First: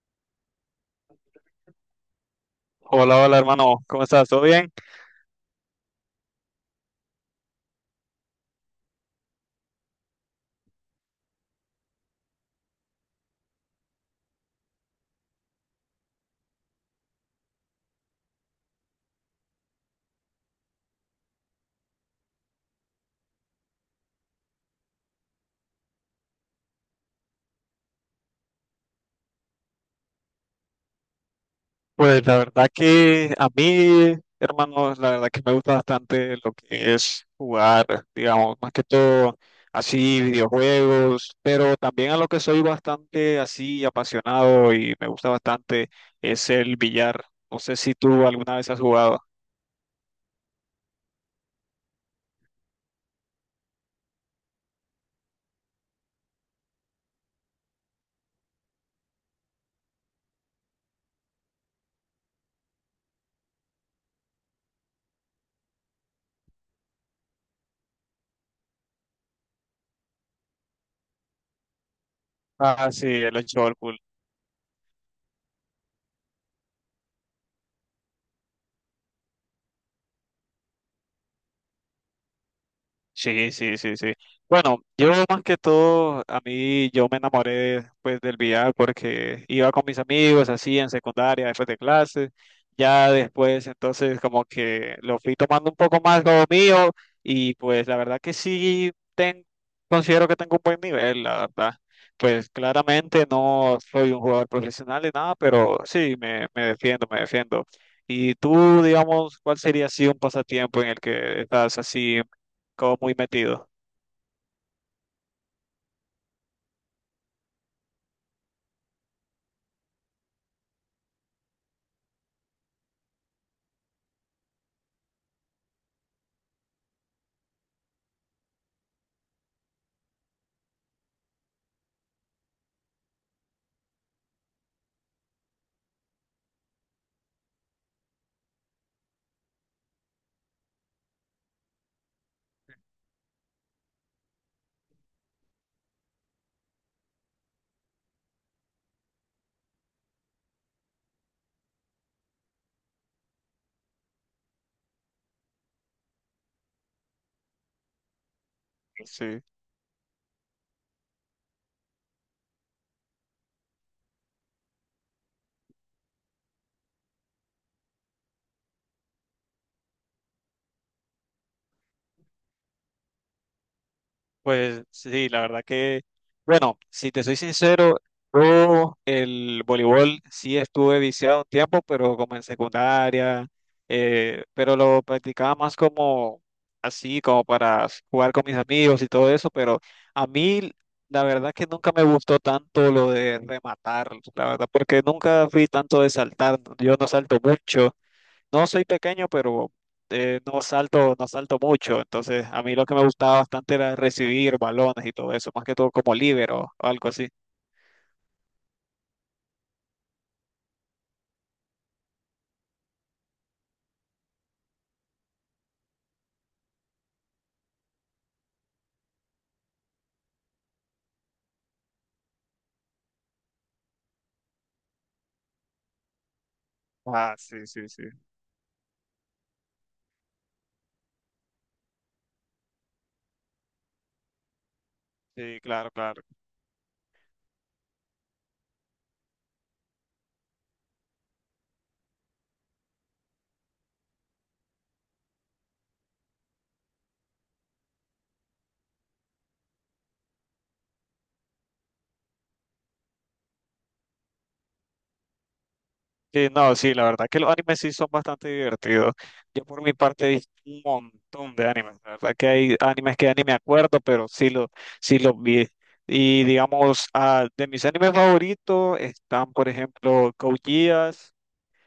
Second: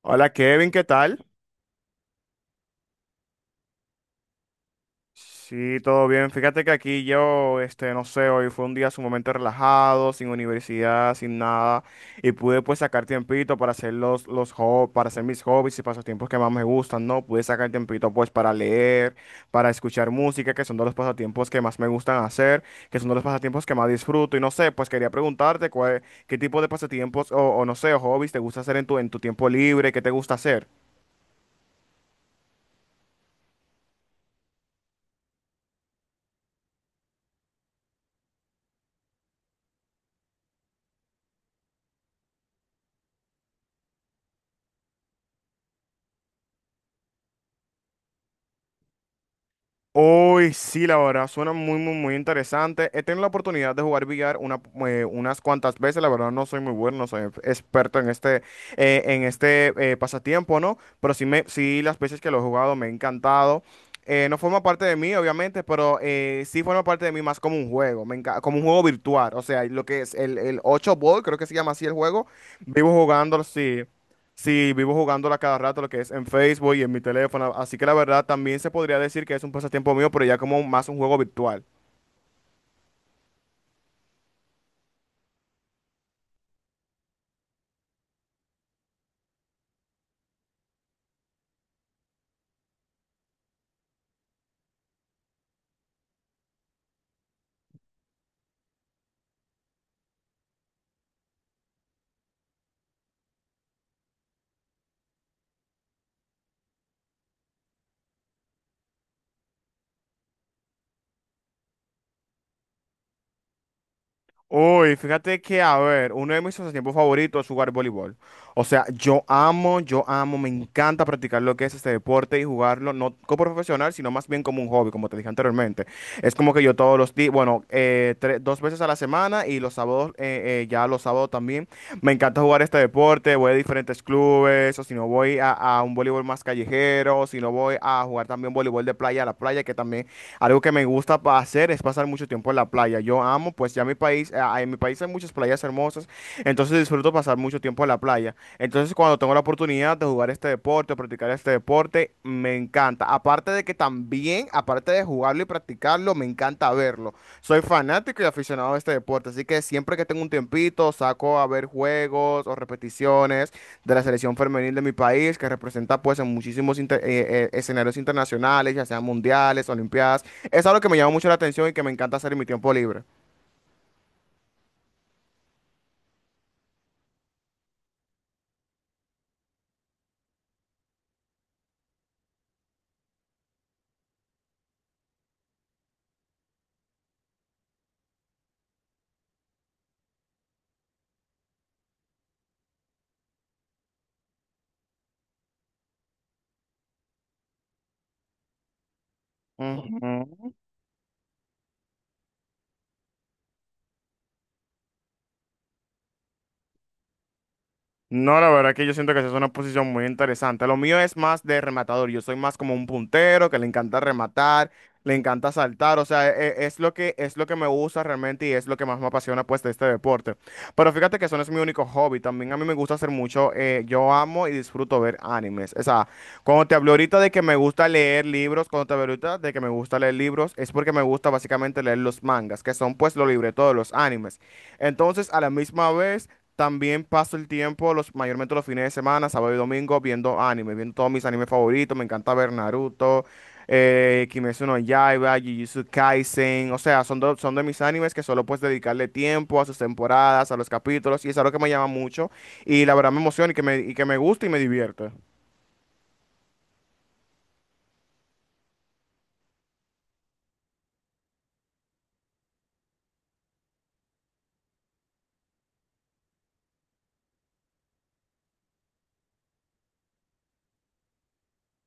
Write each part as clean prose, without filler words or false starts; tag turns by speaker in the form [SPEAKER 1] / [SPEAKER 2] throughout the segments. [SPEAKER 1] Hola Kevin, ¿qué tal?
[SPEAKER 2] Hola, hola hermano, ¿cómo estás? ¿Todo bien?
[SPEAKER 1] Sí, todo bien. Fíjate que aquí yo, no sé, hoy fue un día sumamente relajado, sin universidad, sin nada, y pude pues sacar tiempito para hacer los hobbies, para hacer mis hobbies y pasatiempos que más me gustan, ¿no? Pude sacar tiempito pues para leer, para escuchar música, que son de los pasatiempos que más me gustan hacer, que son de los pasatiempos que más disfruto, y no sé, pues quería preguntarte cuál, qué tipo de pasatiempos o no sé, o hobbies te gusta hacer en tu tiempo libre, qué te gusta hacer.
[SPEAKER 2] Pues la verdad que a mí, hermanos, la verdad que me gusta bastante lo que es jugar, digamos, más que todo así videojuegos, pero también a lo que soy bastante así apasionado y me gusta bastante es el billar. No sé si tú alguna vez has jugado.
[SPEAKER 1] Uy, sí, la verdad, suena muy, muy, muy interesante. He tenido la oportunidad de jugar billar una, unas cuantas veces. La verdad, no soy muy bueno, no soy experto en este pasatiempo, ¿no? Pero sí, me, sí, las veces que lo he jugado me ha encantado. No forma parte de mí, obviamente, pero sí forma parte de mí más como un juego, como un juego virtual. O sea, lo que es el 8 Ball, creo que se llama así el juego.
[SPEAKER 2] Ah,
[SPEAKER 1] Vivo
[SPEAKER 2] sí, el
[SPEAKER 1] jugándolo,
[SPEAKER 2] ocho.
[SPEAKER 1] sí. Sí, vivo jugándola cada rato, lo que es en Facebook y en mi teléfono. Así que la verdad también se podría decir que es un pasatiempo mío, pero ya como más un juego virtual.
[SPEAKER 2] Sí, sí, sí, sí. Bueno, yo más que todo, a mí yo me enamoré pues del VR porque iba con mis amigos así en secundaria, después de clases, ya después entonces como que lo fui tomando un poco más como mío y pues la verdad que considero que tengo un buen nivel, la verdad. Pues claramente no soy un jugador profesional ni nada, pero sí, me defiendo, me defiendo. Y tú, digamos, ¿cuál sería así un pasatiempo en el que estás así como muy metido?
[SPEAKER 1] Uy, fíjate que, a ver, uno de mis pasatiempos favoritos es jugar voleibol. O sea, yo amo, me encanta practicar lo que es este deporte y jugarlo, no como profesional, sino más bien como un hobby, como te dije anteriormente. Es como que yo todos los días, bueno, dos veces a la semana y los sábados, ya los sábados también. Me encanta jugar este deporte, voy a diferentes clubes, o si no voy a un voleibol más callejero, o si no voy a jugar también voleibol de playa a la playa, que también algo que me hacer es pasar mucho tiempo en la playa. Yo amo, pues ya mi país, ah, en mi país hay muchas playas hermosas, entonces disfruto pasar mucho tiempo en la playa. Entonces cuando tengo la oportunidad de jugar este deporte, o practicar este deporte, me encanta. Aparte de que también, aparte de jugarlo y practicarlo, me encanta verlo. Soy fanático y aficionado a este deporte,
[SPEAKER 2] Sí.
[SPEAKER 1] así que siempre que tengo un tiempito saco a ver juegos o repeticiones de la selección femenil de mi país, que representa pues en muchísimos escenarios internacionales, ya sean mundiales, olimpiadas. Es algo que me llama mucho la atención y que me encanta hacer en mi tiempo libre.
[SPEAKER 2] Pues sí, la verdad que, bueno, si te soy sincero, yo el voleibol sí estuve viciado un tiempo, pero como en secundaria, pero lo practicaba más como así, como para jugar con mis amigos y todo eso, pero a mí la verdad que nunca me gustó tanto lo de rematar, la verdad, porque nunca fui tanto de saltar, yo no salto mucho. No soy pequeño, pero
[SPEAKER 1] Ujú.
[SPEAKER 2] no salto, no salto mucho. Entonces, a mí lo que me gustaba bastante era recibir balones y todo eso, más que todo como líbero o algo así.
[SPEAKER 1] No, la verdad que yo siento que esa es una posición muy interesante. Lo mío es más de rematador. Yo soy más como un puntero que le encanta rematar, le encanta saltar. O sea, lo que, es lo que me gusta realmente y es lo que más me apasiona pues de este deporte. Pero fíjate que eso no es mi único hobby. También a mí me gusta hacer mucho. Yo amo y disfruto ver animes. O sea, cuando te hablo ahorita de
[SPEAKER 2] Ah,
[SPEAKER 1] que me
[SPEAKER 2] sí,
[SPEAKER 1] gusta
[SPEAKER 2] sí, sí.
[SPEAKER 1] leer libros, cuando te hablo ahorita de que me gusta leer libros, es porque me gusta básicamente leer los mangas, que son pues los libretos de los animes. Entonces, a la
[SPEAKER 2] Sí, claro,
[SPEAKER 1] misma
[SPEAKER 2] claro.
[SPEAKER 1] vez... También paso el tiempo, los, mayormente los fines de semana, sábado y domingo, viendo anime, viendo todos mis animes favoritos. Me encanta ver Naruto, Kimetsu no Yaiba, Jujutsu Kaisen. O sea, son de mis animes que solo puedes dedicarle tiempo a sus temporadas, a los capítulos, y es algo que me llama mucho. Y la verdad me emociona y que me gusta y me divierte.
[SPEAKER 2] Sí, no, sí, la verdad que los animes sí son bastante divertidos. Yo por mi parte he visto un montón de animes. La verdad que hay animes que ya ni me acuerdo, pero sí los vi. Y digamos, ah, de mis animes favoritos están, por ejemplo, Code Geass,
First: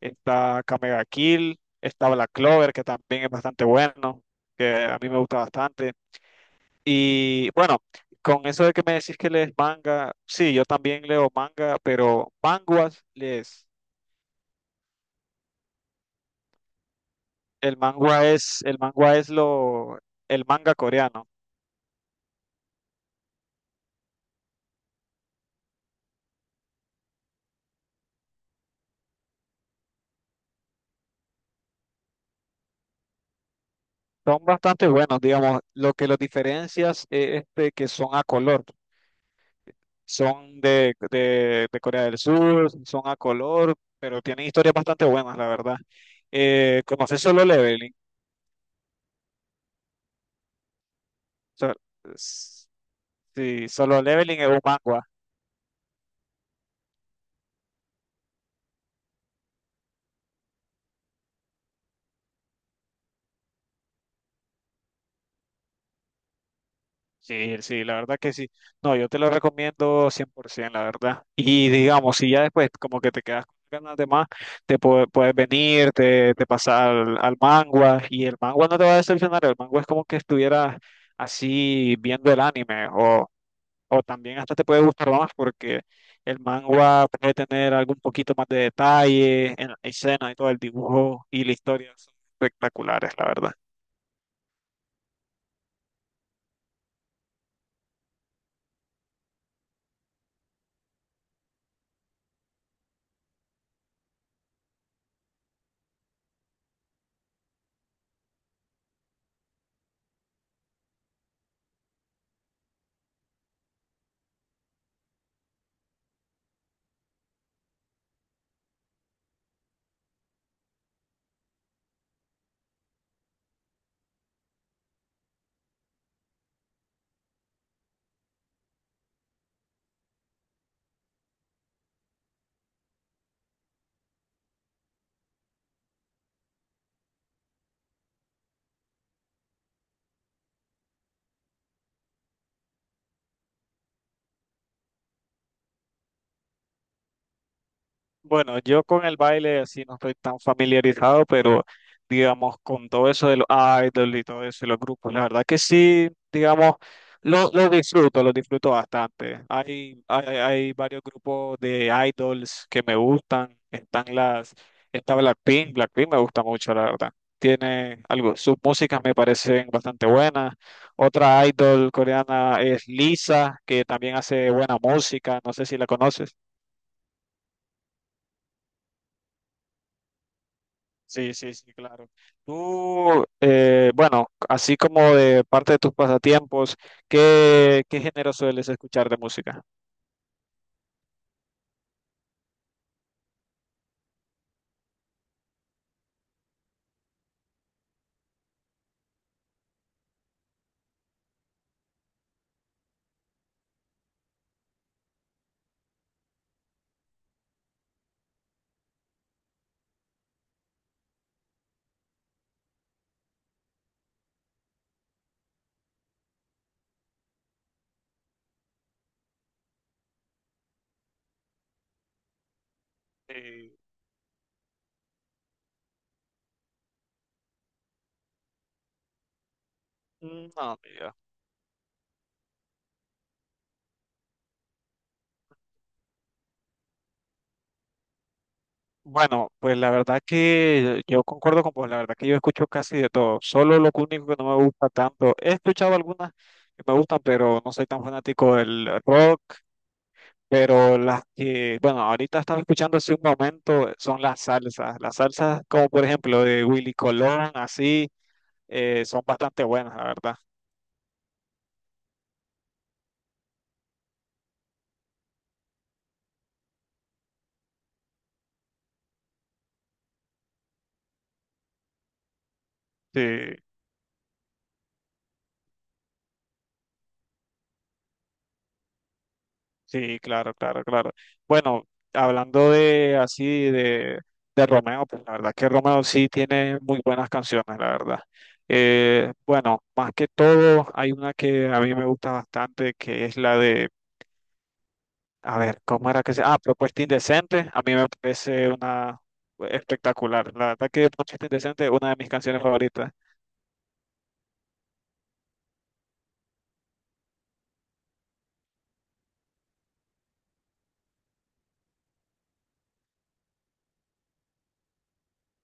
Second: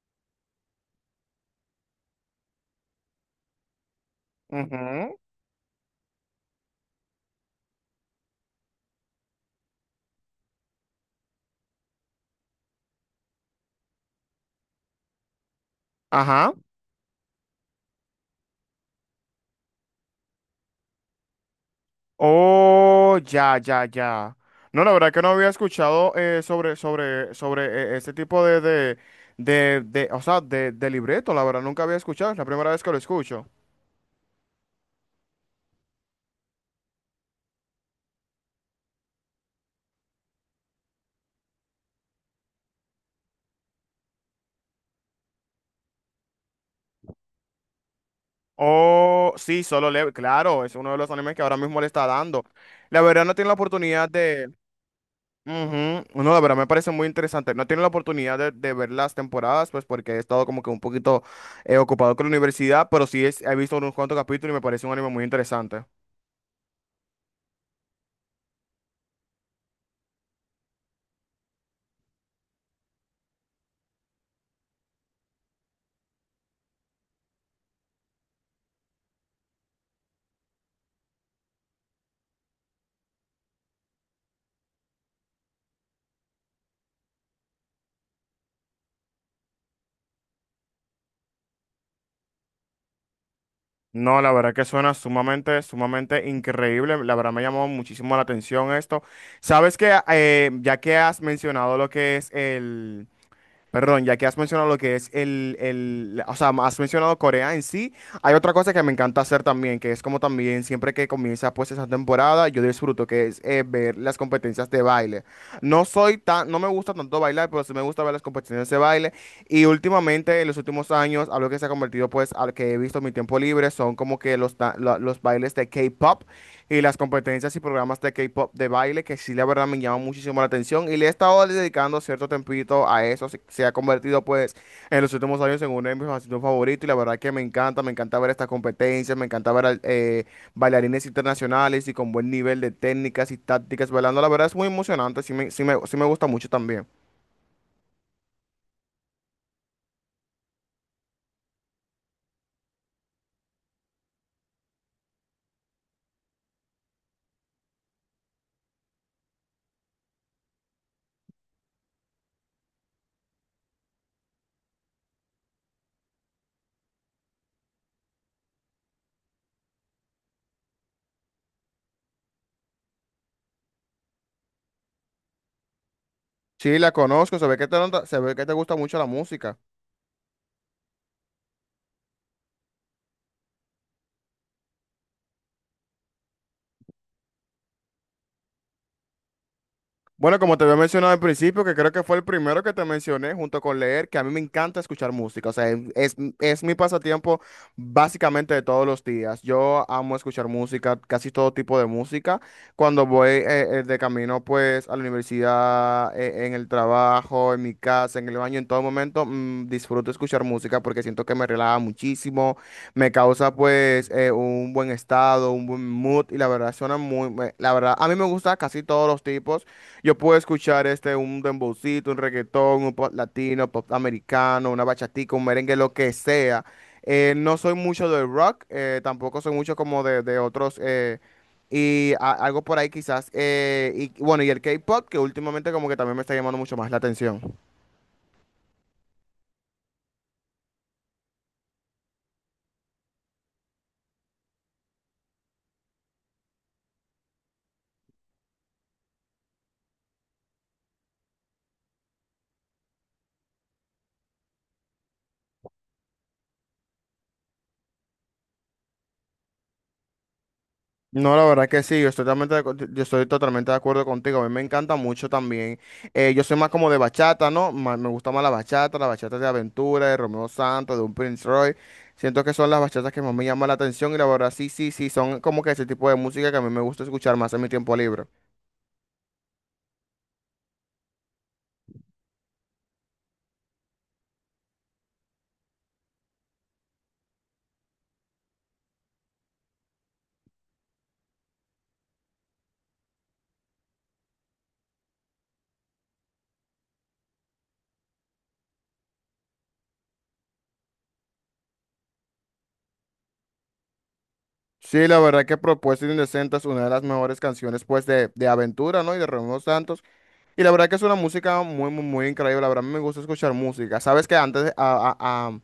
[SPEAKER 2] está Kamega Kill, está Black Clover, que también es bastante bueno, que a mí
[SPEAKER 1] Ujú.
[SPEAKER 2] me gusta bastante. Y bueno, con eso de que me decís que lees manga, sí, yo también leo manga, pero manguas lees.
[SPEAKER 1] Ajá.
[SPEAKER 2] El manga es lo, el manga coreano.
[SPEAKER 1] Oh, ya, ya, ya. No, la verdad que no había escuchado sobre este tipo de, o sea, de libreto, la verdad, nunca había escuchado, es la primera vez que lo escucho.
[SPEAKER 2] Son bastante buenos, digamos. Lo que los diferencias es este, que son a color. Son de Corea del Sur, son a color, pero tienen historias bastante buenas, la verdad. ¿Conoces Solo Leveling?
[SPEAKER 1] Oh, sí, Solo Level, claro, es uno de los animes que ahora
[SPEAKER 2] So-
[SPEAKER 1] mismo le está dando.
[SPEAKER 2] s-
[SPEAKER 1] La verdad no tiene la
[SPEAKER 2] sí, Solo
[SPEAKER 1] oportunidad
[SPEAKER 2] Leveling es
[SPEAKER 1] de,
[SPEAKER 2] un manga.
[SPEAKER 1] ujú. No, la verdad me parece muy interesante. No he tenido la oportunidad de ver las temporadas, pues porque he estado como que un poquito ocupado con la universidad, pero he visto unos cuantos capítulos y me parece un anime muy interesante.
[SPEAKER 2] Sí, sí, la verdad que sí. No, yo te lo recomiendo 100%, la verdad. Y digamos, si ya después como que te quedas con ganas de más, puedes venir, te pasas al manga y el manga no te va a decepcionar. El manga es como que estuvieras así viendo el anime o también hasta te puede gustar más porque el manga puede tener algún poquito más de detalle en la escena y todo el dibujo y la historia son espectaculares, la verdad.
[SPEAKER 1] No, la verdad que suena sumamente, sumamente increíble. La verdad me llamó muchísimo la atención esto. Sabes que, ya que has mencionado lo que es el, perdón, ya que has mencionado lo que es el, o sea, has mencionado Corea en sí, hay otra cosa que me encanta hacer también, que es como también siempre que comienza pues esa temporada, yo disfruto, que es ver las competencias de baile. No soy tan, no me gusta tanto bailar, pero sí me gusta ver las competencias de baile. Y últimamente, en los últimos años, algo que se ha convertido pues al que he visto en mi tiempo libre son como que los bailes de K-pop y las competencias y programas de K-pop de baile, que sí, la verdad me llama muchísimo la atención y le he estado dedicando cierto tempito a eso. Se ha convertido, pues, en los últimos años en uno de mis pasatiempos favoritos y la verdad que me encanta ver estas competencias, me encanta ver bailarines internacionales y con buen nivel de técnicas y tácticas bailando. La verdad es muy emocionante, sí me, sí me, sí me gusta mucho también.
[SPEAKER 2] Bueno, yo con el baile así no estoy tan familiarizado, pero digamos con todo eso de los idols y todo eso y los grupos, la verdad que sí, digamos, lo disfruto bastante. Hay varios grupos de idols que me gustan, está Blackpink, Blackpink me gusta mucho, la verdad. Tiene algo, sus músicas me parecen bastante buenas. Otra idol coreana es Lisa, que también hace buena música, no sé si la conoces.
[SPEAKER 1] Sí, la conozco, se ve que te, se ve que te gusta mucho la música.
[SPEAKER 2] Sí, sí, sí, claro. Tú, bueno, así como de parte de tus pasatiempos, qué género sueles escuchar de música?
[SPEAKER 1] Bueno, como te había mencionado al principio, que creo que fue el primero que te mencioné, junto con leer, que a mí me encanta escuchar música. O sea, es mi pasatiempo básicamente de todos los días. Yo amo escuchar música, casi todo tipo de música. Cuando voy de camino, pues, a la universidad, en el trabajo, en mi casa, en el baño, en todo momento, disfruto escuchar música porque siento que me relaja muchísimo, me causa, pues, un buen estado, un buen mood y la verdad suena la verdad, a mí me gusta casi todos los tipos. Yo puedo escuchar este, un dembowcito, un reggaetón, un pop latino,
[SPEAKER 2] Eh,
[SPEAKER 1] pop americano, una bachatica, un merengue, lo que sea. No soy mucho del rock, tampoco soy mucho como de otros,
[SPEAKER 2] no, mira.
[SPEAKER 1] y algo por ahí quizás. Y bueno, y el K-pop, que últimamente como que también me está llamando mucho más la atención.
[SPEAKER 2] Bueno, pues la verdad que yo concuerdo con vos, la verdad que yo escucho casi de todo. Solo lo único que no me gusta tanto, he escuchado algunas que me gustan, pero no soy tan fanático del rock, pero las que, bueno, ahorita estaba escuchando hace un momento son las salsas como por ejemplo de Willy Colón, así. Son bastante buenas, la verdad.
[SPEAKER 1] No, la verdad que sí, yo estoy totalmente yo estoy totalmente de acuerdo contigo. A mí me encanta mucho también. Yo soy más como de bachata, ¿no? Me gusta más la bachata de Aventura, de Romeo Santos, de un Prince Roy. Siento que son las bachatas
[SPEAKER 2] Sí,
[SPEAKER 1] que más me llaman la atención y la verdad sí, sí, sí, son como que ese tipo de música que a mí me gusta escuchar más en mi tiempo libre.
[SPEAKER 2] sí, claro, claro, claro. Bueno, hablando de así de, de Romeo, pues la verdad que Romeo sí tiene muy buenas canciones, la verdad. Bueno, más que todo, hay una que a mí me gusta bastante, que es la de, a ver, ¿cómo era que se? Ah, Propuesta Indecente. A mí me parece una espectacular. La verdad que Propuesta Indecente es una de mis canciones favoritas.
[SPEAKER 1] Sí, la verdad que Propuesta Indecente es una de las mejores canciones pues de Aventura, ¿no? Y de Romeo Santos. Y la verdad que es una música muy, muy, muy increíble. La verdad, a mí me gusta escuchar música. ¿Sabes que antes, a- a-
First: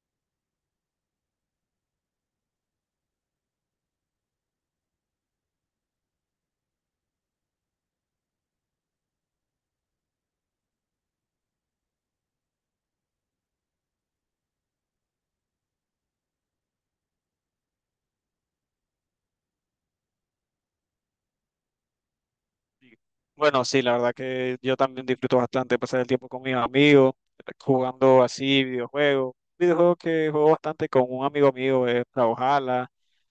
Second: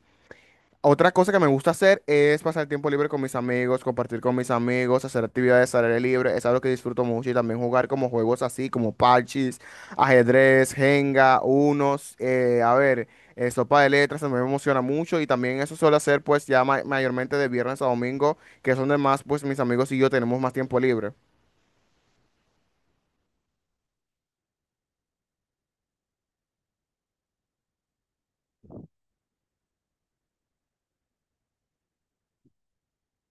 [SPEAKER 1] otra cosa que me gusta hacer es pasar tiempo libre con mis amigos, compartir con mis amigos, hacer actividades al aire libre? Es algo que disfruto mucho y también jugar como juegos así, como parches, ajedrez, Jenga, unos, a ver, sopa de letras, también me emociona mucho y también eso suelo hacer pues ya mayormente de viernes a domingo, que son donde más pues mis amigos y yo tenemos más tiempo libre.
[SPEAKER 2] Sí. Bueno, sí, la verdad que yo también disfruto bastante pasar el tiempo con mis amigos, jugando así videojuegos. Videojuego que juego bastante con un amigo mío es Brawlhalla,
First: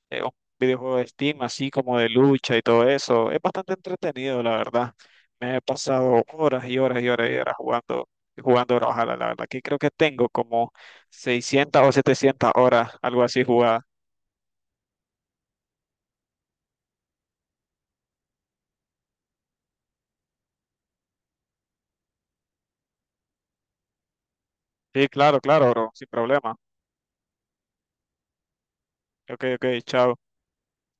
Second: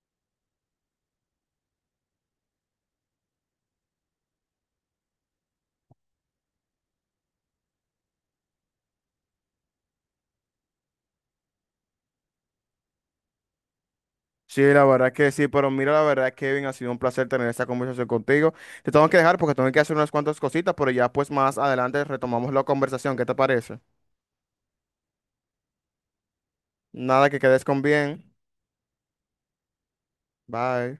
[SPEAKER 2] es un videojuego de Steam, así como de lucha y todo eso. Es bastante entretenido, la verdad. Me he pasado horas y horas y horas y horas jugando, jugando Brawlhalla, la verdad que creo que tengo como 600 o 700 horas, algo así jugada.
[SPEAKER 1] Sí, la verdad que sí, pero mira, la verdad, Kevin, ha sido un placer tener esta conversación contigo. Te tengo que dejar porque tengo que hacer unas cuantas cositas, pero ya pues más adelante retomamos la conversación. ¿Qué te parece?
[SPEAKER 2] Sí, claro, claro, bro, sin problema.
[SPEAKER 1] Nada que quedes con bien.
[SPEAKER 2] Ok, ok, chao.
[SPEAKER 1] Bye.